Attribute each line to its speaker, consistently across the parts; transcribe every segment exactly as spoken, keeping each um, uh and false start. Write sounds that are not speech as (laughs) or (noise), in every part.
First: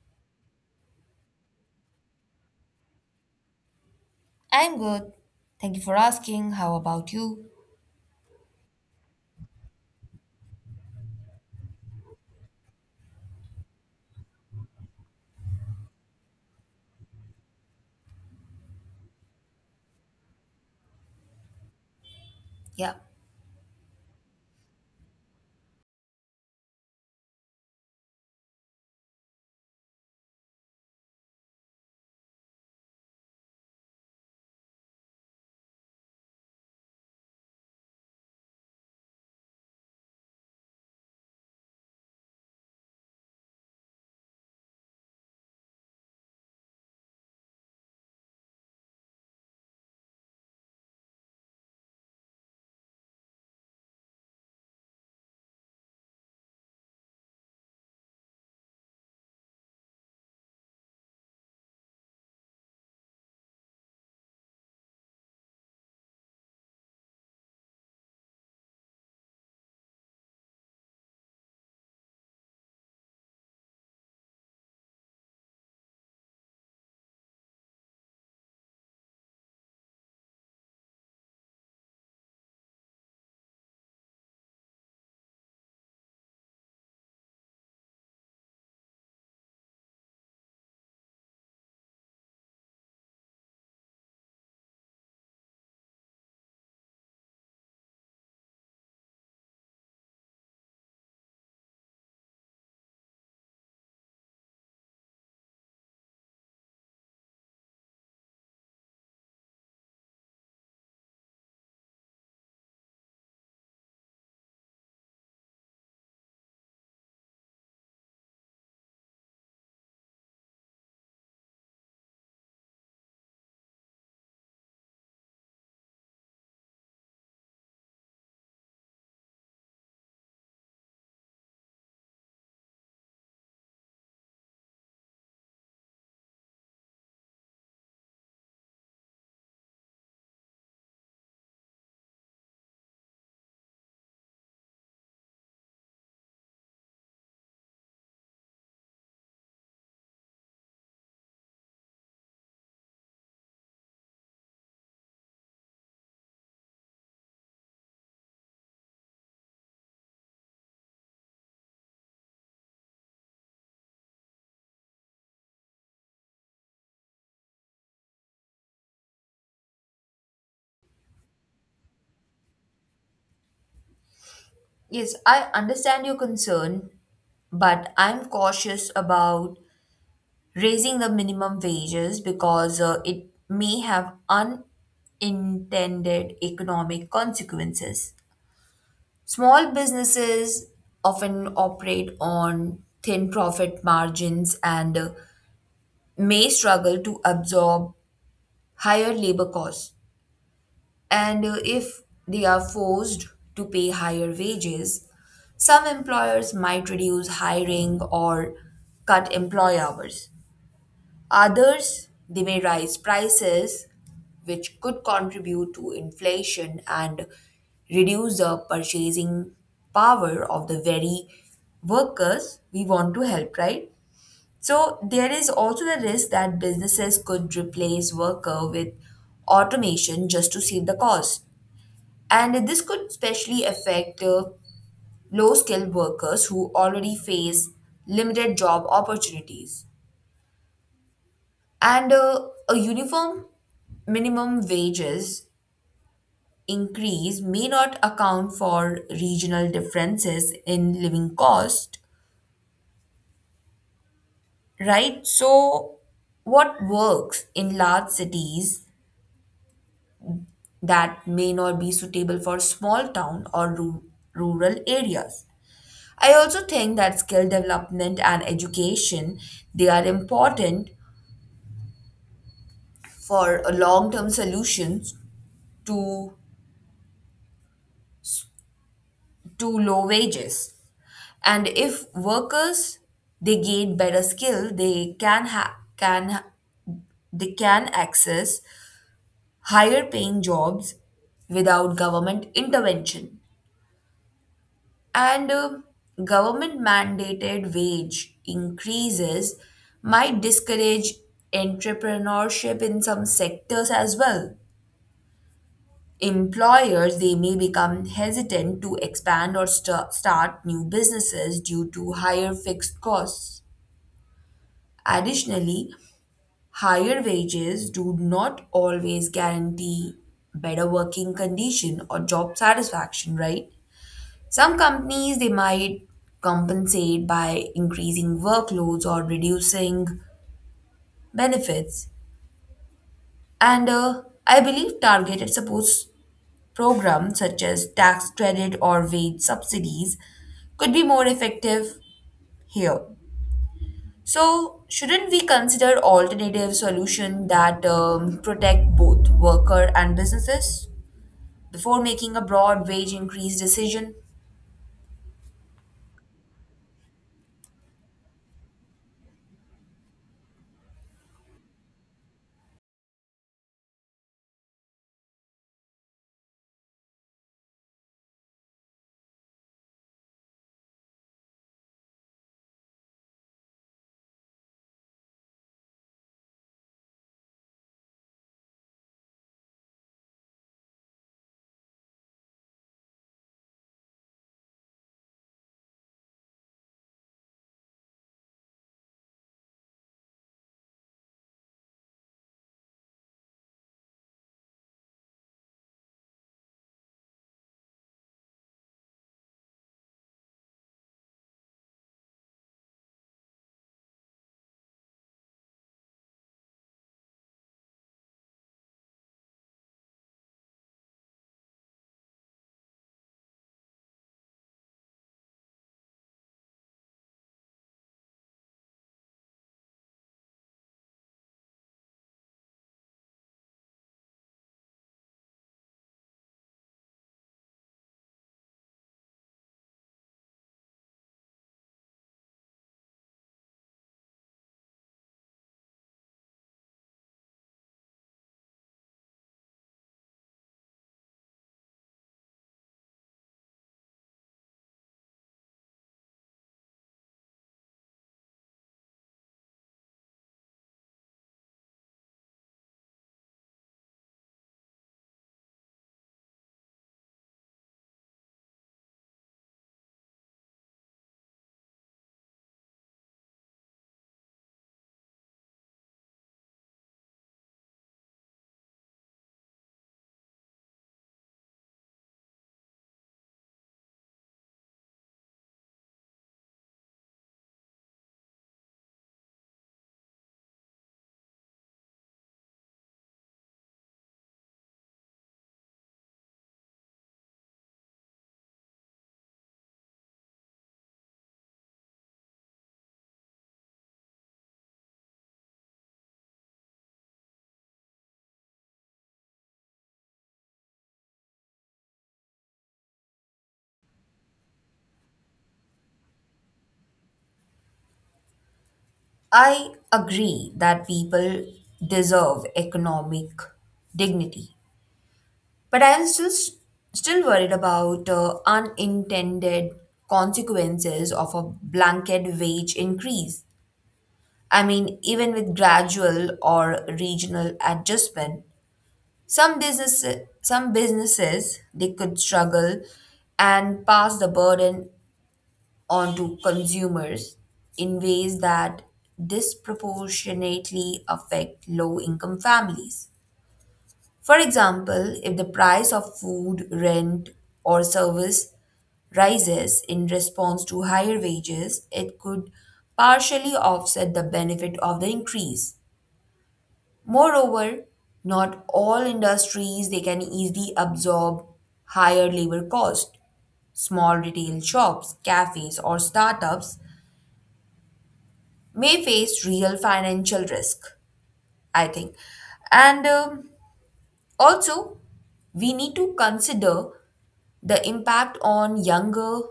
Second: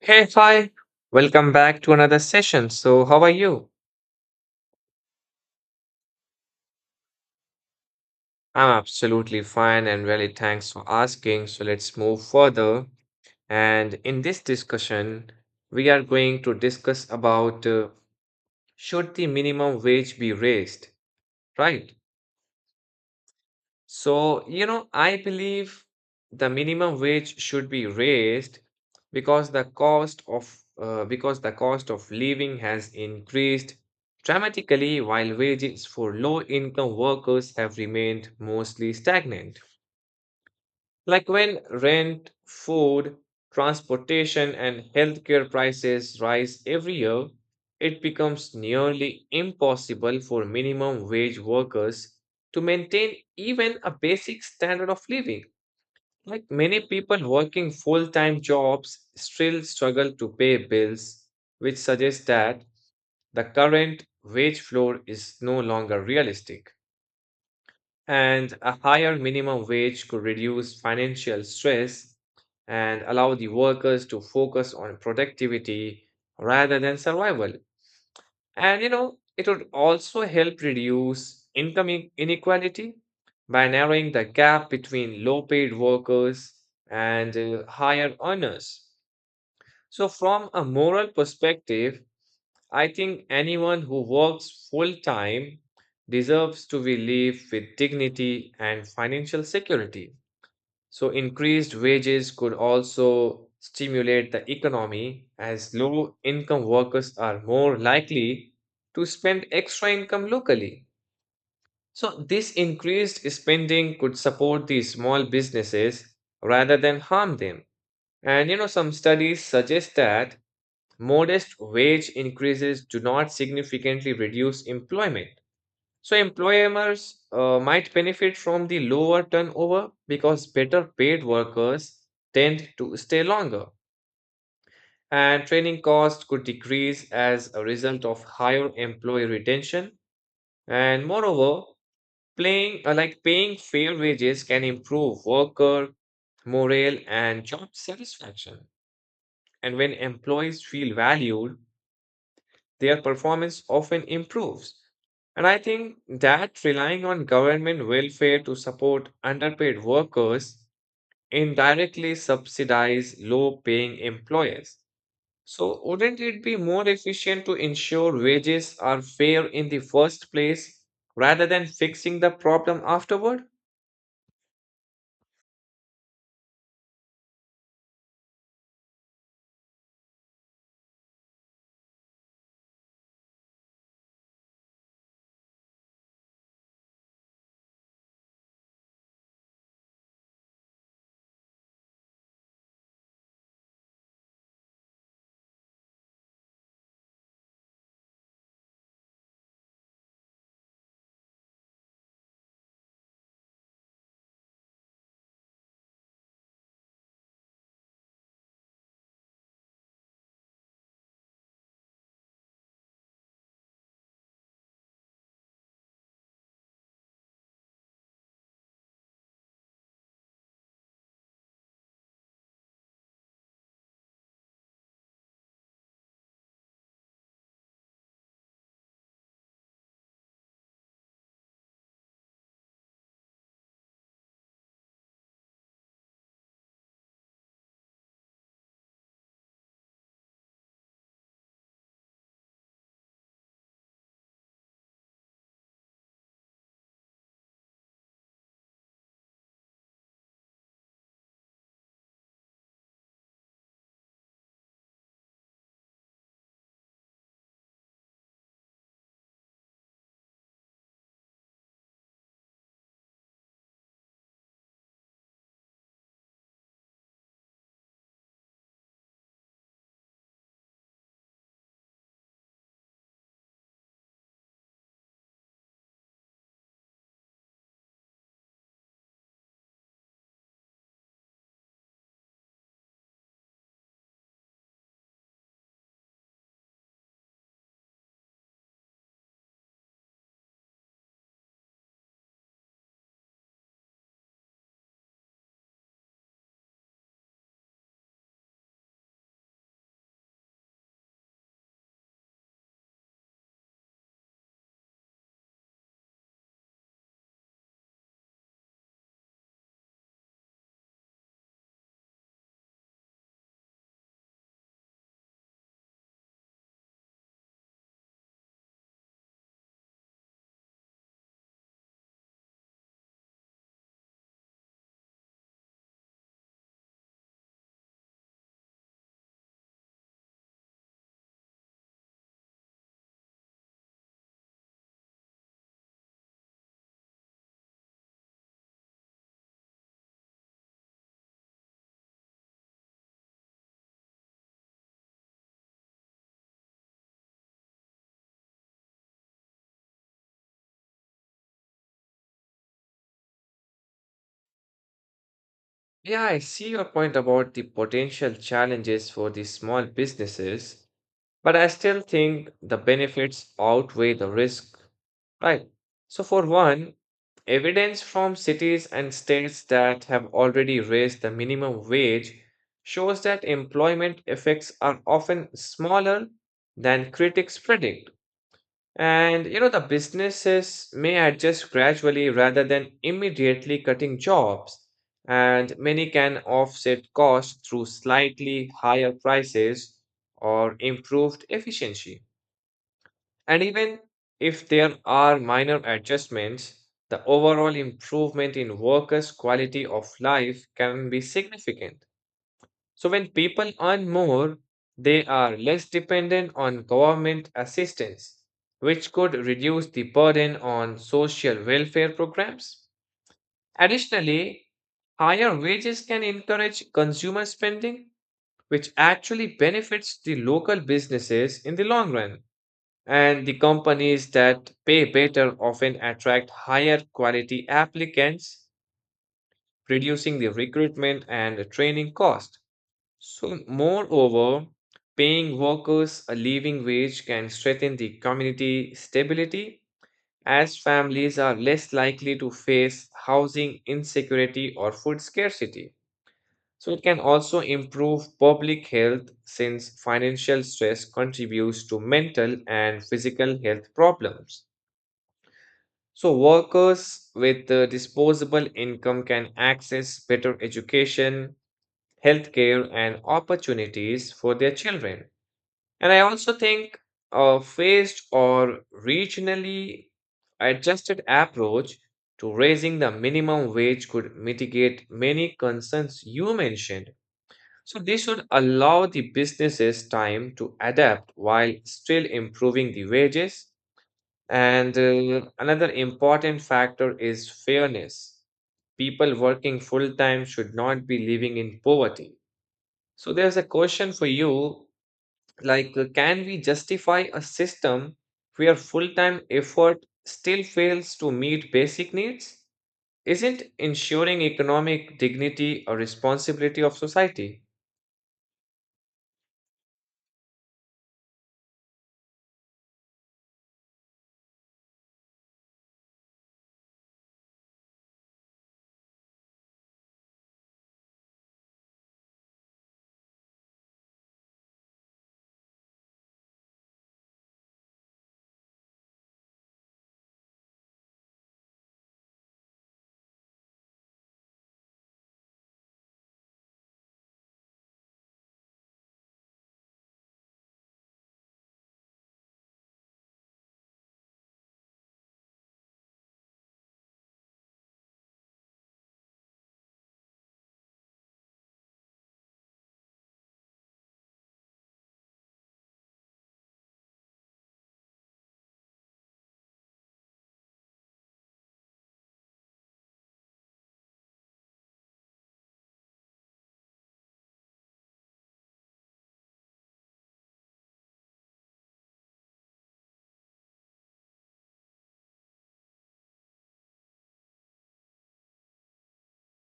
Speaker 1: Hey, hi. Welcome back to another session. So, how are you?
Speaker 2: I'm good. Thank you for asking. How about you?
Speaker 1: I'm absolutely fine and really thanks for asking. So, let's move further. And in this discussion, we are going to discuss about uh, should the minimum wage be raised, right?
Speaker 2: Yeah.
Speaker 1: So, you know, I believe the minimum wage should be raised because the cost of uh, because the cost of living has increased dramatically while wages for low income workers have remained mostly stagnant. Like when rent, food, transportation, and healthcare prices rise every year, it becomes nearly impossible for minimum wage workers to maintain even a basic standard of living. Like many people working full time jobs still struggle to pay bills, which suggests that the current wage floor is no longer realistic. And a higher minimum wage could reduce financial stress and allow the workers to focus on productivity rather than survival. And you know, it would also help reduce income in- inequality by narrowing the gap between low paid workers and uh, higher earners. So, from a moral perspective, I think anyone who works full time deserves to be live with dignity and financial security. So, increased wages could also stimulate the economy as low income workers are more likely to spend extra income locally. So, this increased spending could support the small businesses rather than harm them. And you know, some studies suggest that modest wage increases do not significantly reduce employment. So, employers uh, might benefit from the lower turnover because better paid workers tend to stay longer. And training costs could decrease as a result of higher employee retention. And moreover, playing, uh, like paying fair wages can improve worker morale and job satisfaction. And when employees feel valued, their performance often improves. And I think that relying on government welfare to support underpaid workers indirectly subsidize low paying employers. So, wouldn't it be more efficient to ensure wages are fair in the first place rather than fixing the problem afterward?
Speaker 2: Yes, I understand your concern, but I'm cautious about raising the minimum wages because uh, it may have unintended economic consequences. Small businesses often operate on thin profit margins and uh, may struggle to absorb higher labor costs. And uh, if they are forced to pay higher wages, some employers might reduce hiring or cut employee hours. Others, they may raise prices, which could contribute to inflation and reduce the purchasing power of the very workers we want to help, right? So there is also the risk that businesses could replace worker with automation just to save the cost, and this could especially affect uh, low skilled workers who already face limited job opportunities. And uh, a uniform minimum wages increase may not account for regional differences in living cost, right? So, what works in large cities that may not be suitable for small town or ru- rural areas? I also think that skill development and education, they are important for a long-term solutions to to low wages. And if workers they gain better skill, they can ha- can ha- they can access higher paying jobs without government intervention. And um, Government mandated wage increases might discourage entrepreneurship in some sectors as well. Employers, they may become hesitant to expand or st- start new businesses due to higher fixed costs. Additionally, higher wages do not always guarantee better working condition or job satisfaction, right? Some companies, they might compensate by increasing workloads or reducing benefits. And uh, I believe targeted support programs such as tax credit or wage subsidies could be more effective here. So, shouldn't we consider alternative solution that um, protect both worker and businesses before making a broad wage increase decision?
Speaker 1: Yeah, I see your point about the potential challenges for the small businesses, but I still think the benefits outweigh the risk. Right. So, for one, evidence from cities and states that have already raised the minimum wage shows that employment effects are often smaller than critics predict. And you know, the businesses may adjust gradually rather than immediately cutting jobs. And many can offset costs through slightly higher prices or improved efficiency. And even if there are minor adjustments, the overall improvement in workers' quality of life can be significant. So, when people earn more, they are less dependent on government assistance, which could reduce the burden on social welfare programs. Additionally, higher wages can encourage consumer spending, which actually benefits the local businesses in the long run, and the companies that pay better often attract higher quality applicants, reducing the recruitment and training cost. So, moreover, paying workers a living wage can strengthen the community stability as families are less likely to face housing insecurity or food scarcity. So, it can also improve public health since financial stress contributes to mental and physical health problems. So, workers with uh, disposable income can access better education, healthcare, and opportunities for their children. And I also think a phased or regionally adjusted approach to raising the minimum wage could mitigate many concerns you mentioned. So, this should allow the businesses time to adapt while still improving the wages, and uh, another important factor is fairness. People working full time should not be living in poverty. So there's a question for you like, uh, can we justify a system where full time effort still fails to meet basic needs? Isn't ensuring economic dignity a responsibility of society?
Speaker 2: I agree that people deserve economic dignity, but I am still still worried about uh, unintended consequences of a blanket wage increase. I mean, even with gradual or regional adjustment, some businesses some businesses they could struggle and pass the burden onto consumers in ways that disproportionately affect low income families. For example, if the price of food, rent, or service rises in response to higher wages, it could partially offset the benefit of the increase. Moreover, not all industries they can easily absorb higher labor cost. Small retail shops, cafes, or startups may face real financial risk, I think. And um, also, we need to consider the impact on younger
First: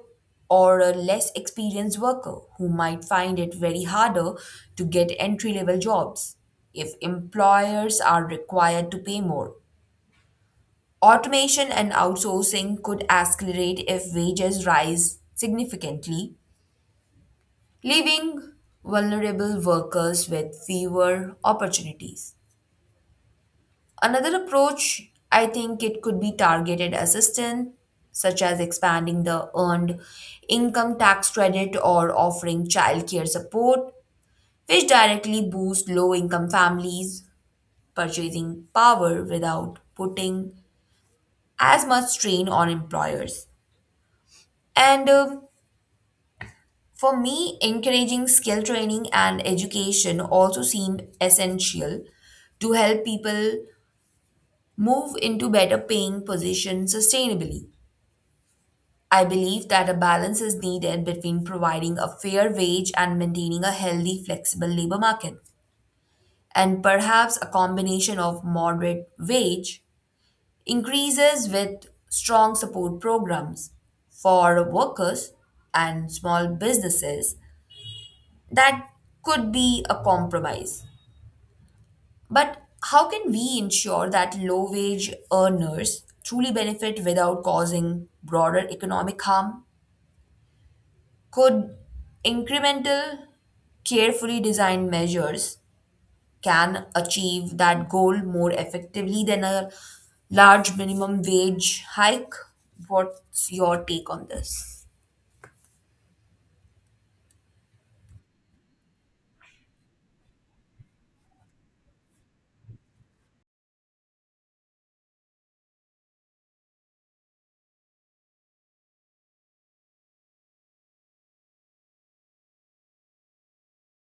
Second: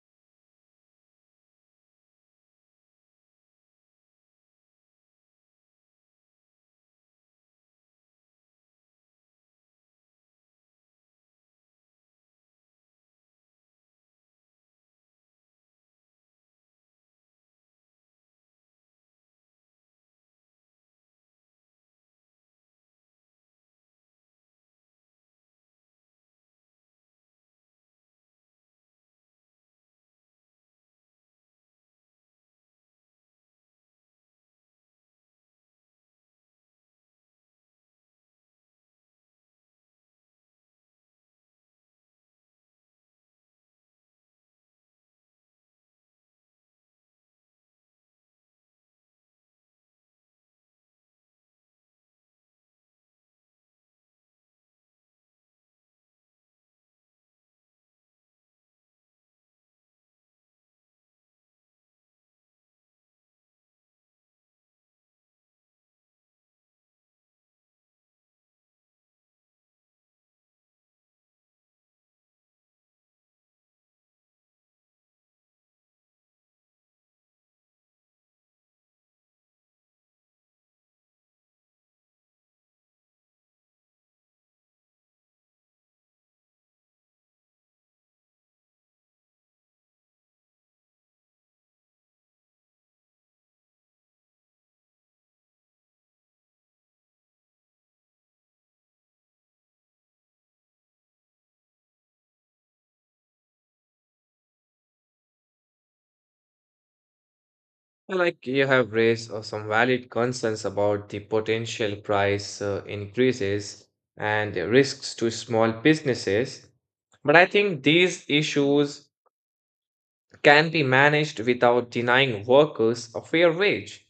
Speaker 2: or a less experienced worker who might find it very harder to get entry level jobs if employers are required to pay more. Automation and outsourcing could accelerate if wages rise significantly, leaving vulnerable workers with fewer opportunities. Another approach, I think it could be targeted assistance, such as expanding the earned income tax credit or offering childcare support, which directly boost low income families' purchasing power without putting as much strain on employers. And uh, for me, encouraging skill training and education also seem essential to help people move into better paying positions sustainably. I believe that a balance is needed between providing a fair wage and maintaining a healthy, flexible labor market. And perhaps a combination of moderate wage increases with strong support programs for workers and small businesses, that could be a compromise. But how can we ensure that low wage earners truly benefit without causing broader economic harm? Could incremental, carefully designed measures can achieve that goal more effectively than a large minimum wage hike? What's your take on this?
Speaker 1: Well, like you have raised uh, some valid concerns about the potential price uh, increases and the risks to small businesses, but I think these issues can be managed without denying workers a fair wage.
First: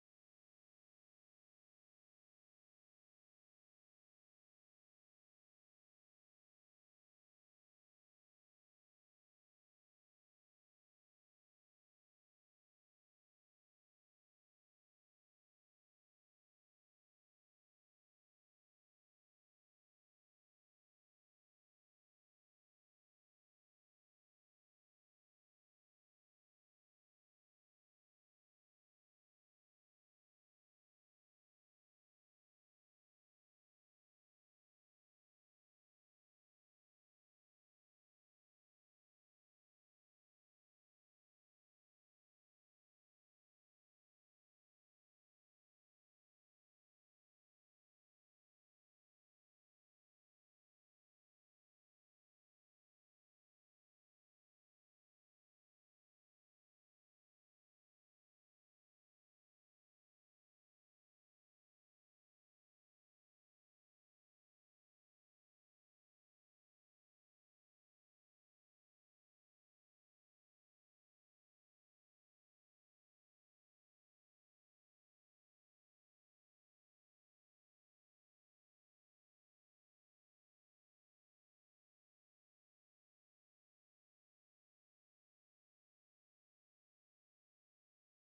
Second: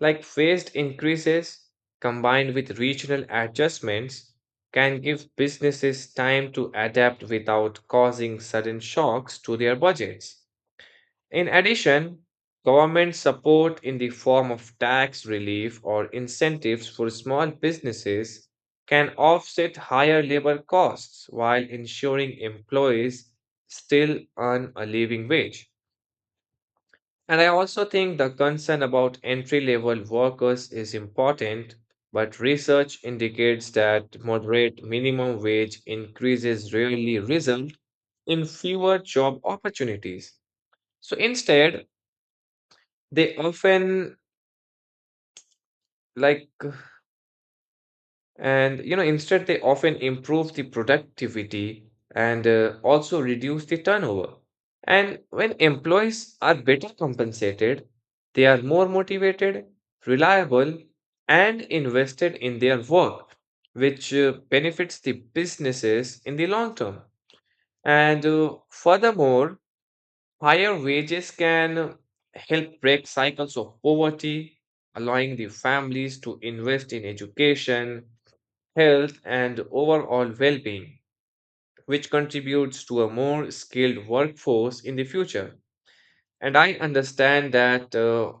Speaker 1: Like phased increases combined with regional adjustments can give businesses time to adapt without causing sudden shocks to their budgets. In addition, government support in the form of tax relief or incentives for small businesses can offset higher labor costs while ensuring employees still earn a living wage. And I also think the concern about entry level workers is important, but research indicates that moderate minimum wage increases rarely result in fewer job opportunities. So instead, they often like and you know instead they often improve the productivity and uh, also reduce the turnover, and when employees are better compensated they are more motivated, reliable, and invested in their work, which uh, benefits the businesses in the long term. And uh, furthermore, higher wages can help break cycles of poverty, allowing the families to invest in education, health, and overall well being, which contributes to a more skilled workforce in the future. And I understand that uh,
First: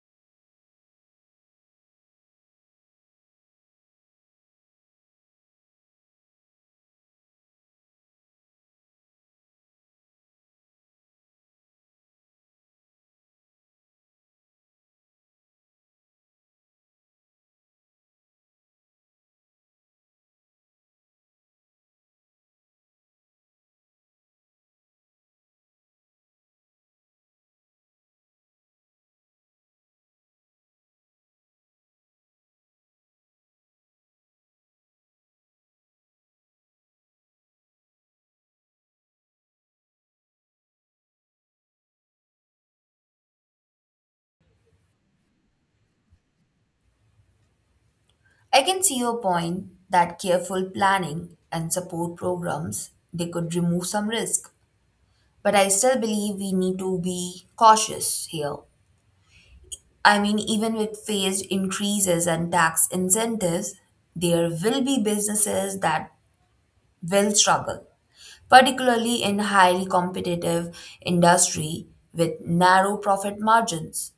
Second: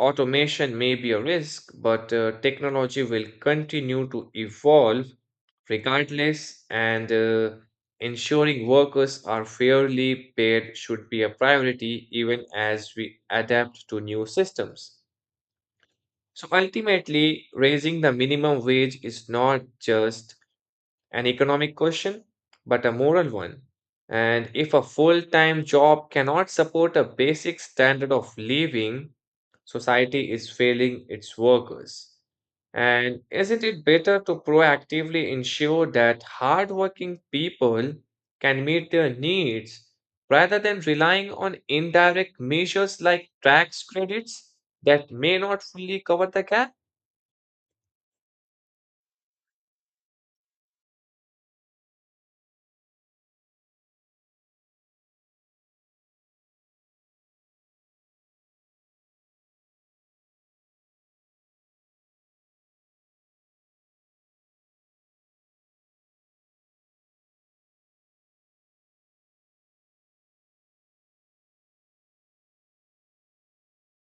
Speaker 1: automation may be a risk, but uh, technology will continue to evolve regardless, and uh, ensuring workers are fairly paid should be a priority even as we adapt to new systems. So ultimately, raising the minimum wage is not just an economic question, but a moral one. And if a full time job cannot support a basic standard of living, society is failing its workers. And isn't it better to proactively ensure that hardworking people can meet their needs rather than relying on indirect measures like tax credits that may not fully cover the gap?
Speaker 2: I can see your point that careful planning and support programs they could remove some risk, but I still believe we need to be cautious here. I mean, even with phased increases and tax incentives, there will be businesses that will struggle, particularly in highly competitive industry with narrow profit margins.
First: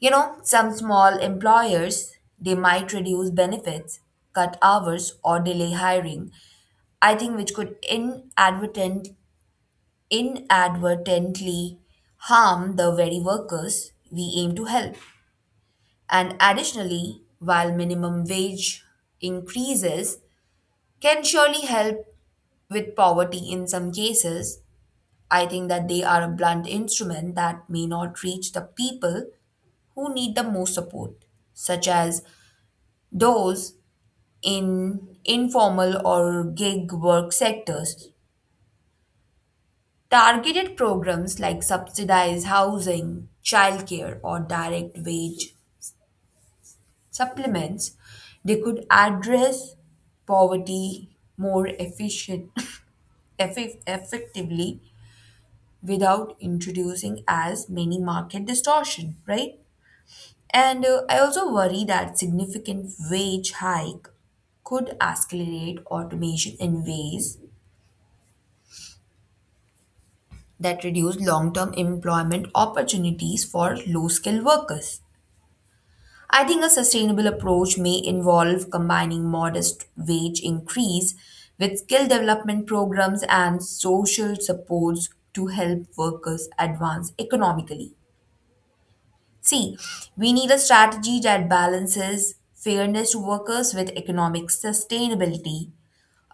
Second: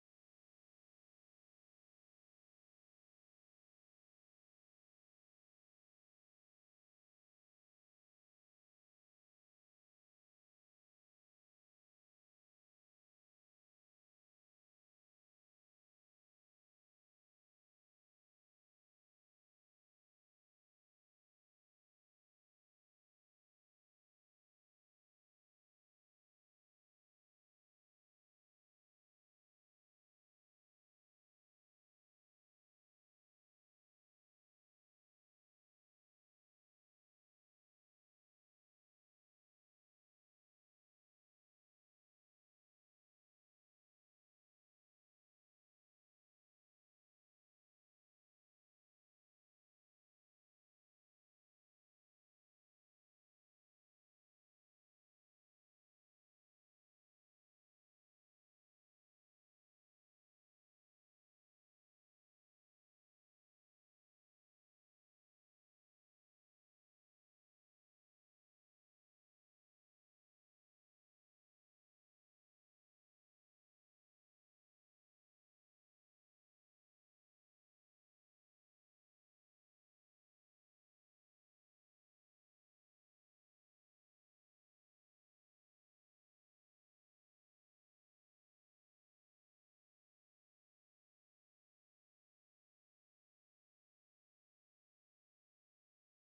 Speaker 2: You know, some small employers, they might reduce benefits, cut hours or delay hiring, I think, which could inadvertent inadvertently harm the very workers we aim to help. And additionally, while minimum wage increases can surely help with poverty in some cases, I think that they are a blunt instrument that may not reach the people who need the most support, such as those in informal or gig work sectors. Targeted programs like subsidized housing, childcare, or direct wage supplements, they could address poverty more efficient, (laughs) effi- effectively without introducing as many market distortion, right? And uh, I also worry that significant wage hike could accelerate automation in ways that reduce long-term employment opportunities for low-skilled workers. I think a sustainable approach may involve combining modest wage increase with skill development programs and social supports to help workers advance economically. See, we need a strategy that balances fairness to workers with economic sustainability,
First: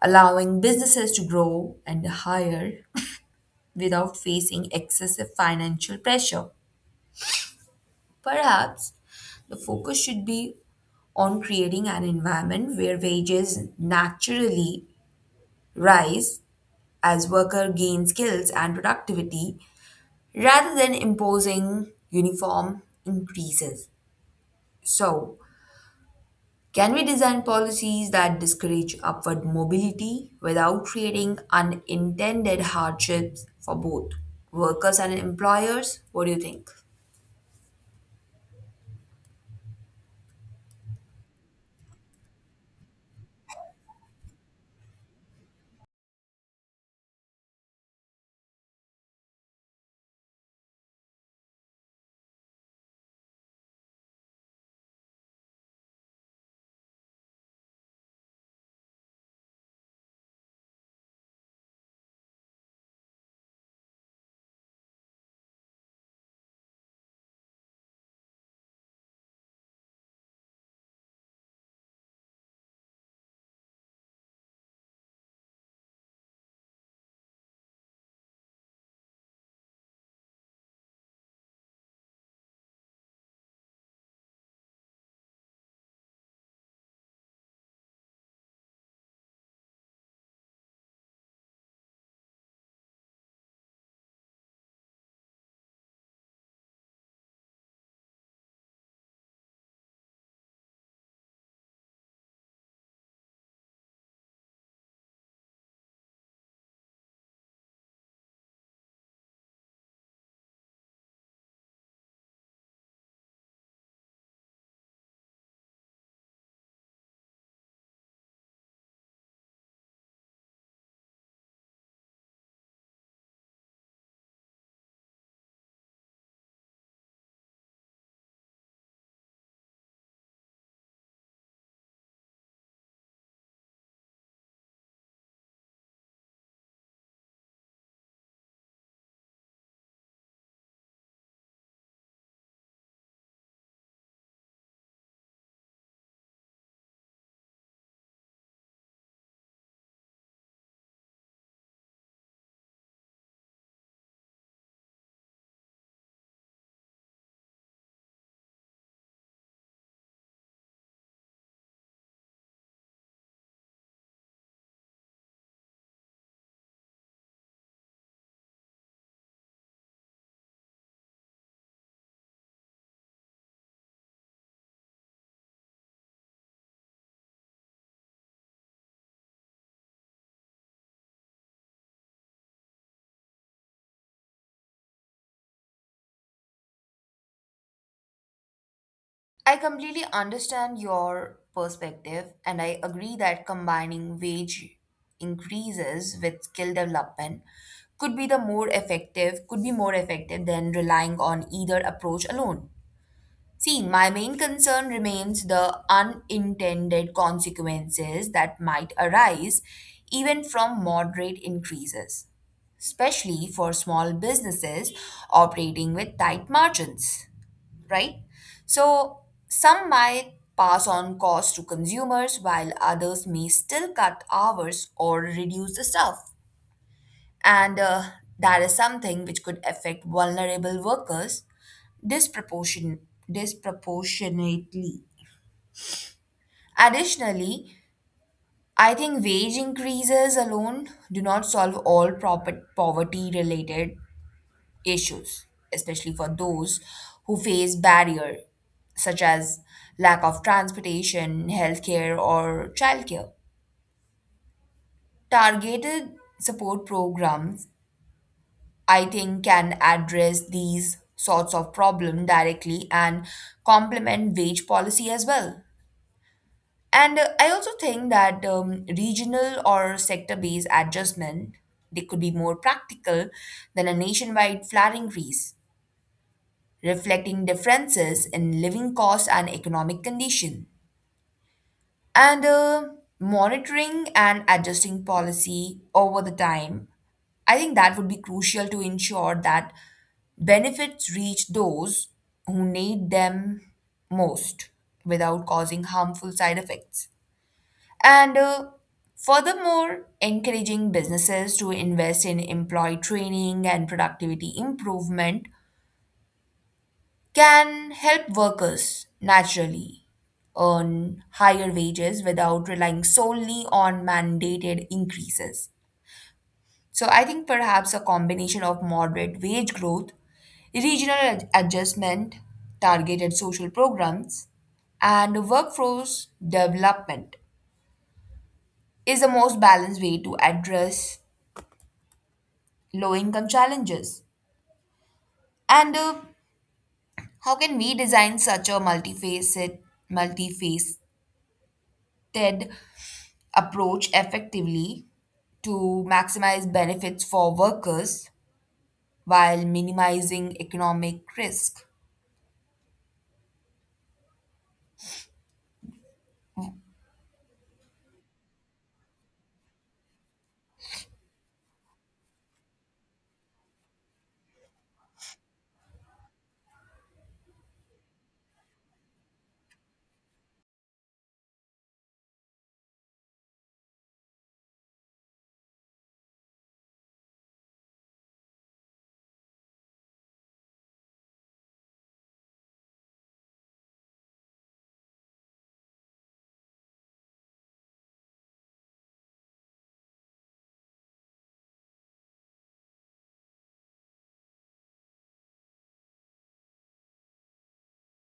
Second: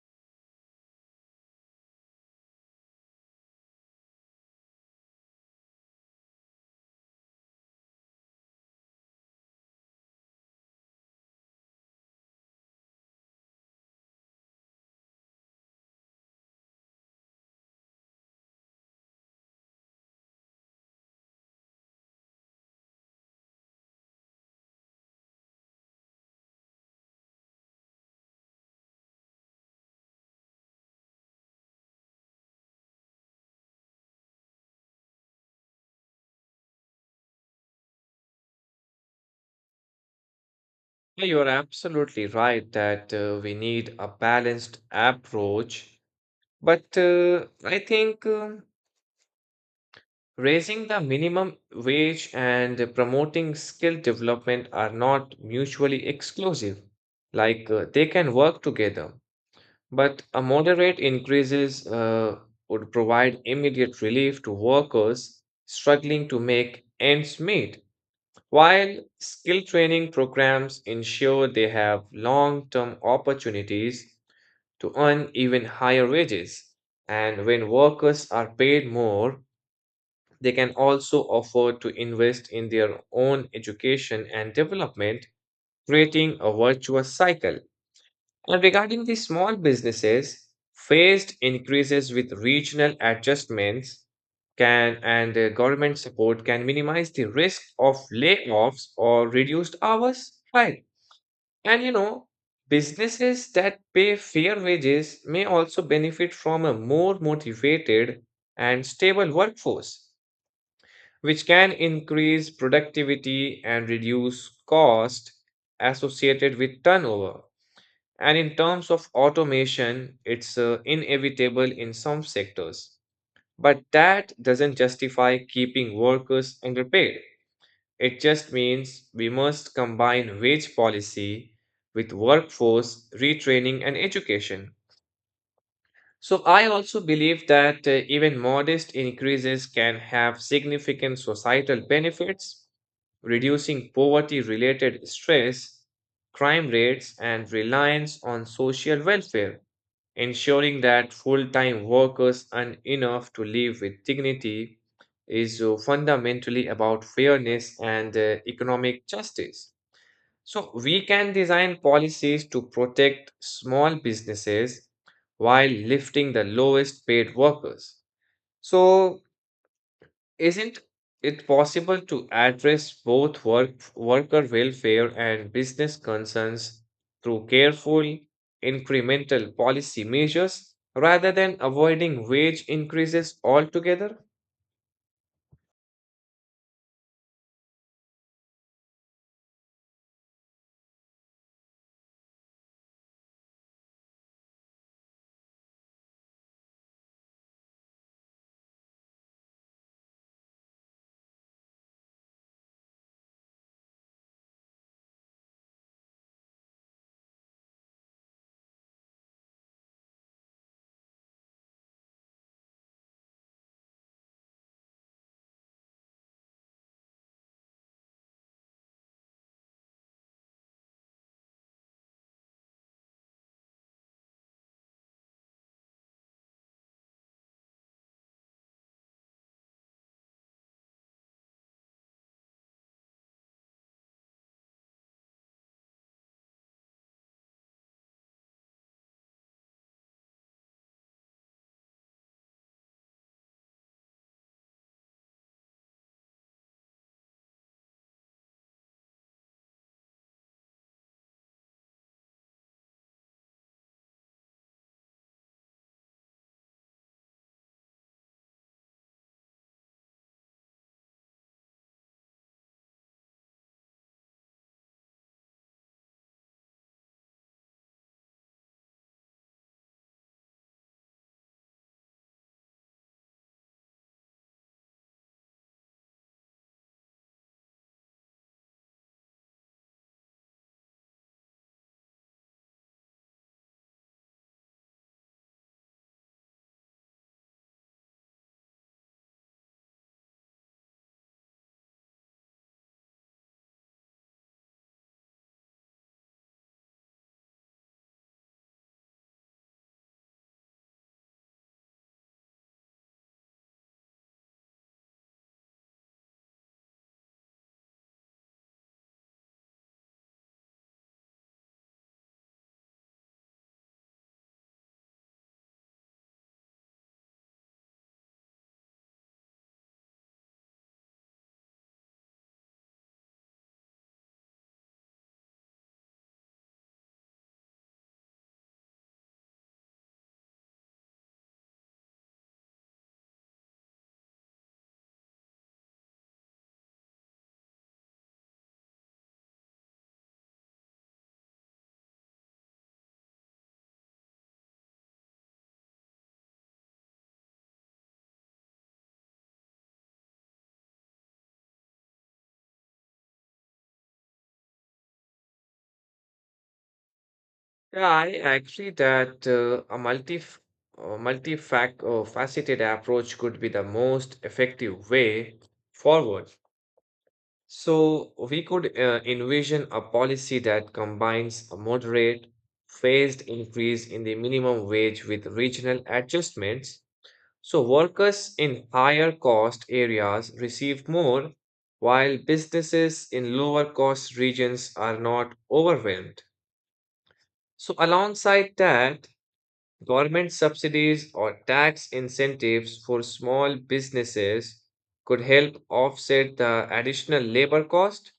Speaker 2: allowing businesses to grow and hire without facing excessive financial pressure. Perhaps the focus should be on creating an environment where wages naturally rise as workers gain skills and productivity rather than imposing uniform increases. So, can we design policies that discourage upward mobility without creating unintended hardships for both workers and employers? What do you think?
Speaker 1: Yeah, you're absolutely right that uh, we need a balanced approach, but uh, I think um, raising the minimum wage and uh, promoting skill development are not mutually exclusive. Like uh, they can work together, but a moderate increases uh, would provide immediate relief to workers struggling to make ends meet, while skill training programs ensure they have long term opportunities to earn even higher wages. And when workers are paid more, they can also afford to invest in their own education and development, creating a virtuous cycle. And regarding the small businesses, phased increases with regional adjustments can, and uh, government support can minimize the risk of layoffs or reduced hours. Right. And you know, businesses that pay fair wages may also benefit from a more motivated and stable workforce, which can increase productivity and reduce cost associated with turnover. And in terms of automation, it's uh, inevitable in some sectors. But that doesn't justify keeping workers underpaid. It just means we must combine wage policy with workforce retraining and education. So, I also believe that uh, even modest increases can have significant societal benefits, reducing poverty related stress, crime rates, and reliance on social welfare. Ensuring that full time workers earn enough to live with dignity is uh, fundamentally about fairness and uh, economic justice. So, we can design policies to protect small businesses while lifting the lowest paid workers. So, isn't it possible to address both work, worker welfare and business concerns through careful, incremental policy measures rather than avoiding wage increases altogether?
Speaker 2: I completely understand your perspective, and I agree that combining wage increases with skill development could be the more effective could be more effective than relying on either approach alone. See, my main concern remains the unintended consequences that might arise even from moderate increases, especially for small businesses operating with tight margins, right? So, some might pass on costs to consumers while others may still cut hours or reduce the staff. And uh, that is something which could affect vulnerable workers disproportion- disproportionately. Additionally, I think wage increases alone do not solve all poverty related issues, especially for those who face barrier such as lack of transportation, healthcare or childcare. Targeted support programs, I think, can address these sorts of problem directly and complement wage policy as well. And uh, I also think that um, regional or sector-based adjustment they could be more practical than a nationwide flat increase, reflecting differences in living costs and economic condition. And uh, monitoring and adjusting policy over the time, I think that would be crucial to ensure that benefits reach those who need them most without causing harmful side effects. And uh, furthermore, encouraging businesses to invest in employee training and productivity improvement can help workers naturally earn higher wages without relying solely on mandated increases. So I think perhaps a combination of moderate wage growth, regional ad- adjustment, targeted social programs, and workforce development is the most balanced way to address low income challenges. And uh, how can we design such a multifaceted, multifaceted approach effectively to maximize benefits for workers while minimizing economic risk?
Speaker 1: Yeah, I agree that uh, a multi uh, multi-fac- uh, faceted approach could be the most effective way forward. So we could uh, envision a policy that combines a moderate, phased increase in the minimum wage with regional adjustments. So workers in higher cost areas receive more, while businesses in lower cost regions are not overwhelmed. So alongside that, government subsidies or tax incentives for small businesses could help offset the additional labor cost,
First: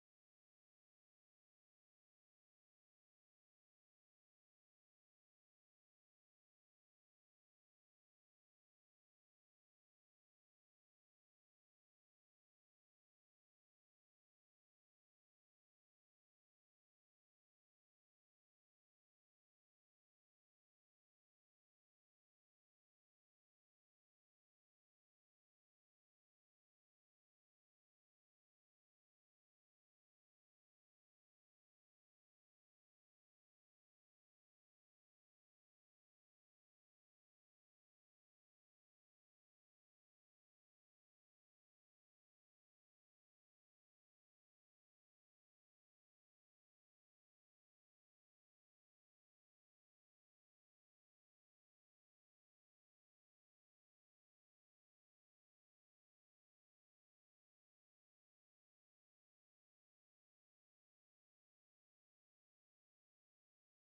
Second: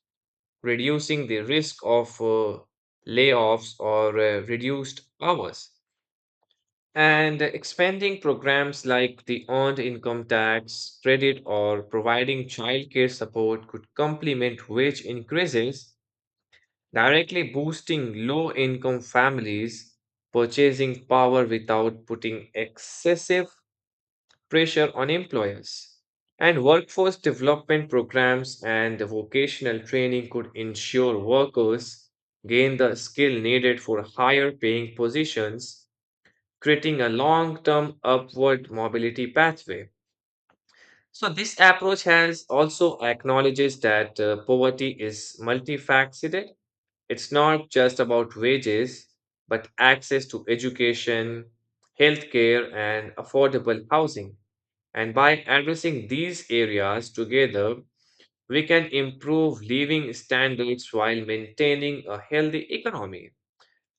Speaker 1: reducing the risk of uh, layoffs or uh, reduced hours. And expanding programs like the earned income tax credit or providing childcare support could complement wage increases, directly boosting low income families' purchasing power without putting excessive pressure on employers. And workforce development programs and vocational training could ensure workers gain the skill needed for higher paying positions, creating a long term upward mobility pathway. So, this approach has also acknowledges that uh, poverty is multifaceted. It's not just about wages, but access to education, healthcare, and affordable housing. And by addressing these areas together, we can improve living standards while maintaining a healthy economy.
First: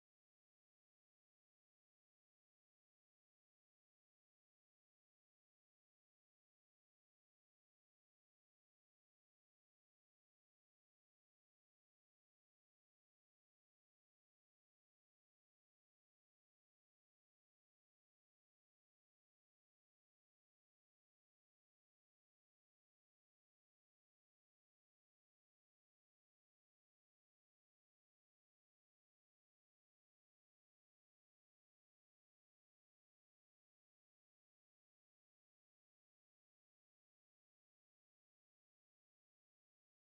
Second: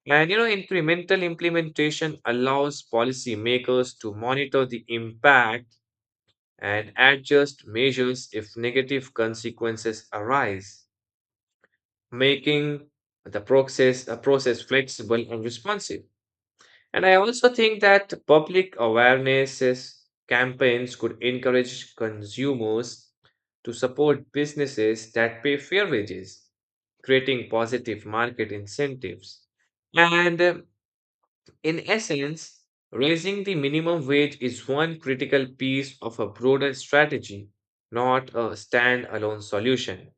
Speaker 1: And you know, incremental implementation allows policymakers to monitor the impact and adjust measures if negative consequences arise, making the process a process flexible and responsive. And I also think that public awareness is- campaigns could encourage consumers to support businesses that pay fair wages, creating positive market incentives. And uh, in essence, raising the minimum wage is one critical piece of a broader strategy, not a standalone solution.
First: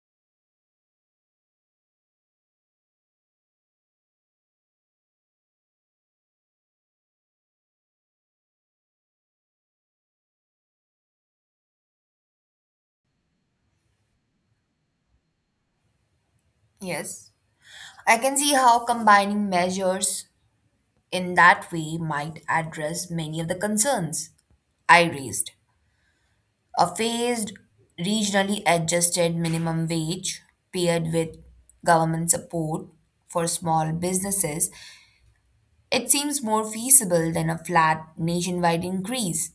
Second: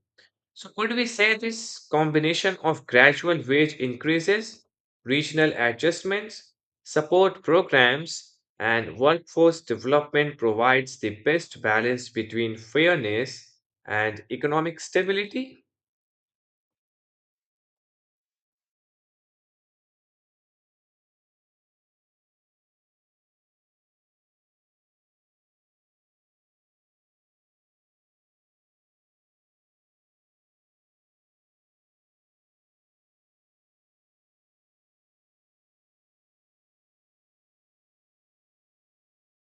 Speaker 1: So, could we say this combination of gradual wage increases, regional adjustments, support programs, and workforce development provides the best balance between fairness and economic stability?
Speaker 2: Yes. I can see how combining measures in that way might address many of the concerns I raised. A phased, regionally adjusted minimum wage paired with government support for small businesses, it seems more feasible than a flat nationwide increase.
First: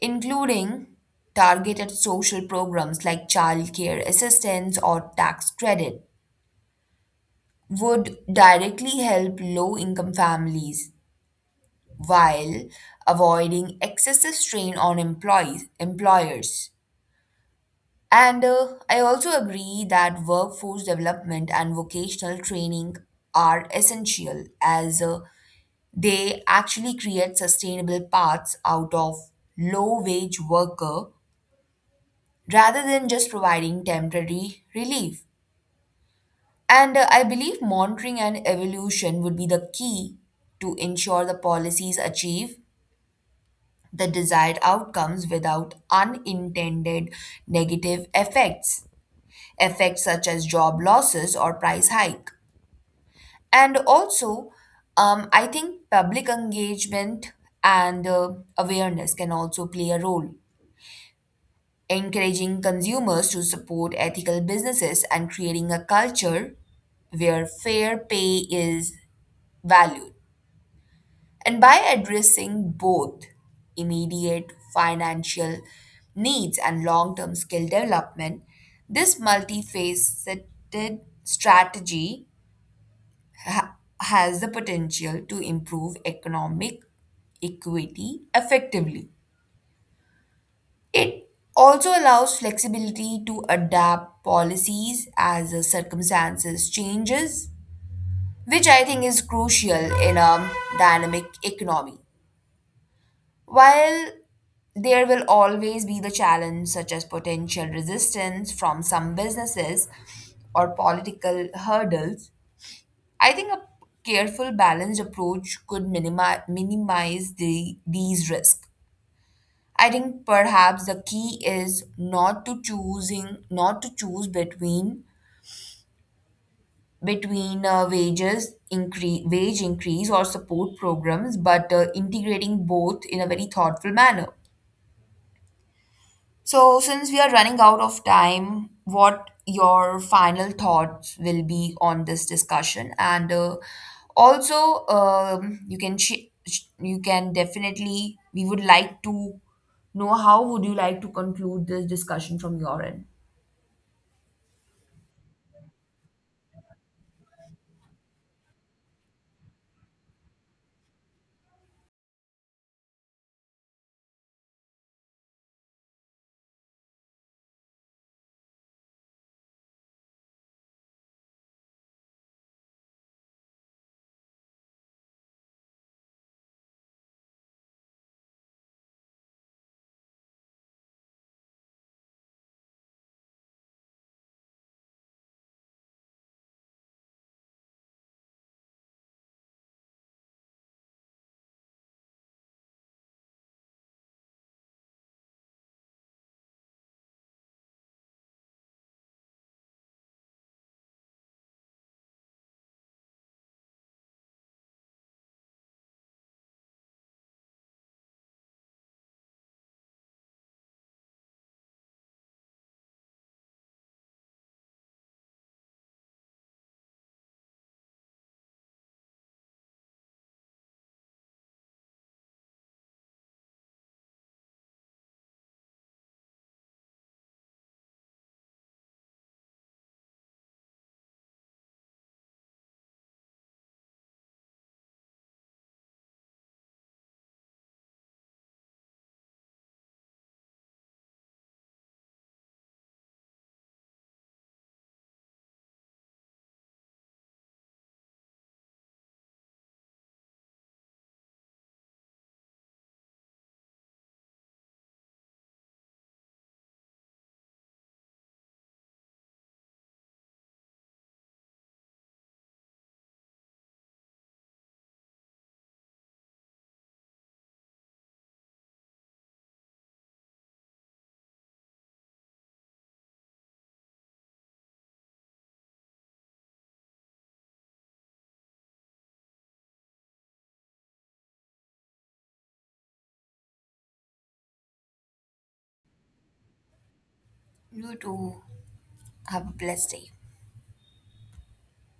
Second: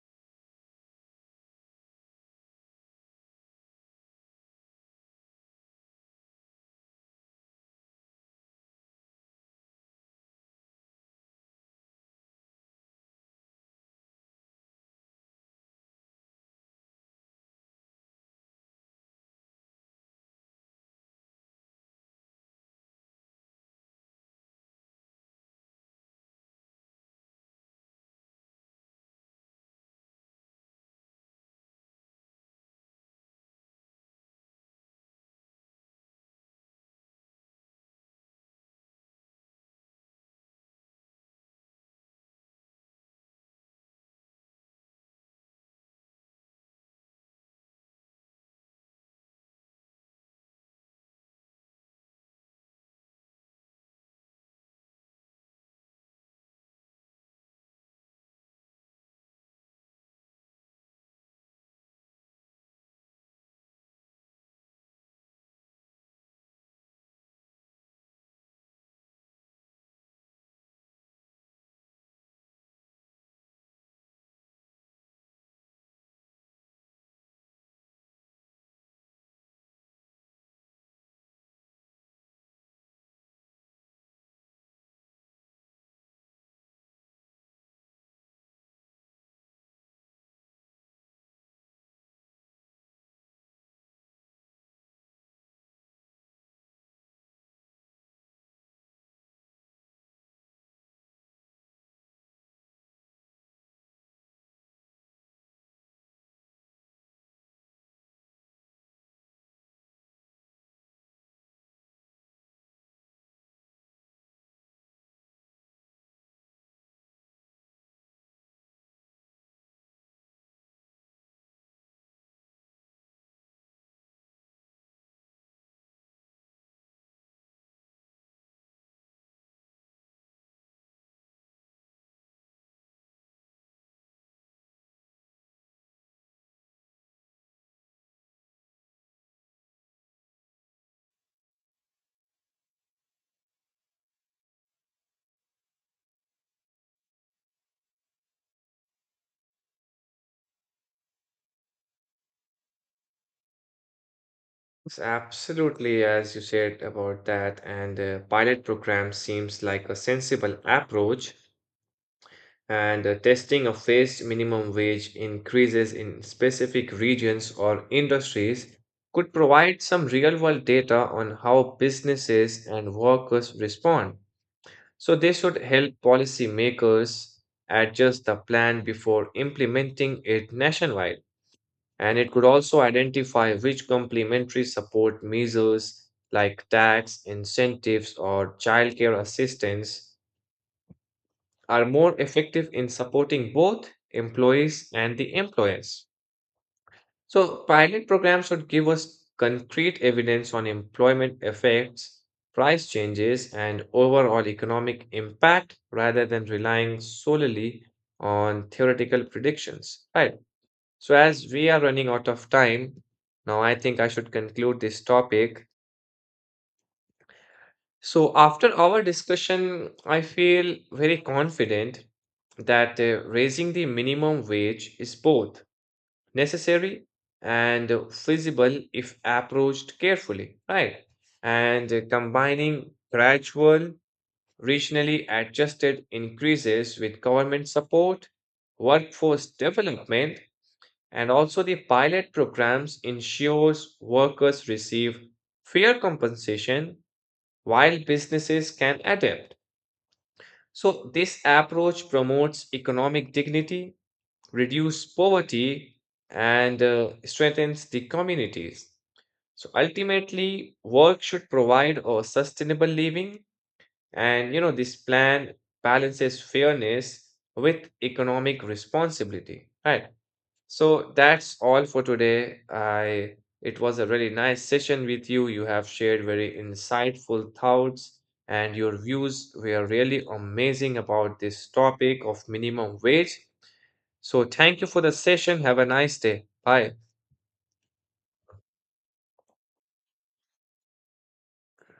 Speaker 2: Including targeted social programs like childcare assistance or tax credit would directly help low income families while avoiding excessive strain on employees employers. And uh, I also agree that workforce development and vocational training are essential, as uh, they actually create sustainable paths out of low wage worker rather than just providing temporary relief. And uh, I believe monitoring and evolution would be the key to ensure the policies achieve the desired outcomes without unintended negative effects, effects such as job losses or price hike. And also, um, I think public engagement and uh, awareness can also play a role, encouraging consumers to support ethical businesses and creating a culture where fair pay is valued. And by addressing both immediate financial needs and long term skill development, this multifaceted strategy ha- has the potential to improve economic equity effectively. It also allows flexibility to adapt policies as the circumstances changes, which I think is crucial in a dynamic economy. While there will always be the challenge, such as potential resistance from some businesses or political hurdles, I think a careful, balanced approach could minimi- minimize the, these risks. I think perhaps the key is not to choosing not to choose between between uh, wages increase wage increase or support programs, but uh, integrating both in a very thoughtful manner. So, since we are running out of time, what your final thoughts will be on this discussion, and uh, also um, you can sh- sh- you can definitely, we would like to know how would you like to conclude this discussion from your end.
Speaker 1: Yes, absolutely, as you said about that, and uh, pilot program seems like a sensible approach, and uh, testing a phased minimum wage increases in specific regions or industries could provide some real world data on how businesses and workers respond. So, they should help policymakers adjust the plan before implementing it nationwide. And it could also identify which complementary support measures like tax incentives or childcare assistance are more effective in supporting both employees and the employers. So, pilot programs should give us concrete evidence on employment effects, price changes, and overall economic impact rather than relying solely on theoretical predictions. Right. So, as we are running out of time, now I think I should conclude this topic. So, after our discussion, I feel very confident that uh, raising the minimum wage is both necessary and uh, feasible if approached carefully, right? And uh, combining gradual, regionally adjusted increases with government support, workforce development, and also the pilot programs ensures workers receive fair compensation while businesses can adapt. So, this approach promotes economic dignity, reduces poverty, and uh, strengthens the communities. So, ultimately, work should provide a sustainable living, and you know, this plan balances fairness with economic responsibility, right? So that's all for today. I It was a really nice session with you. You have shared very insightful thoughts and your views were really amazing about this topic of minimum wage. So thank you for the session. Have a nice day. Bye.
Speaker 2: You too. Have a blessed day.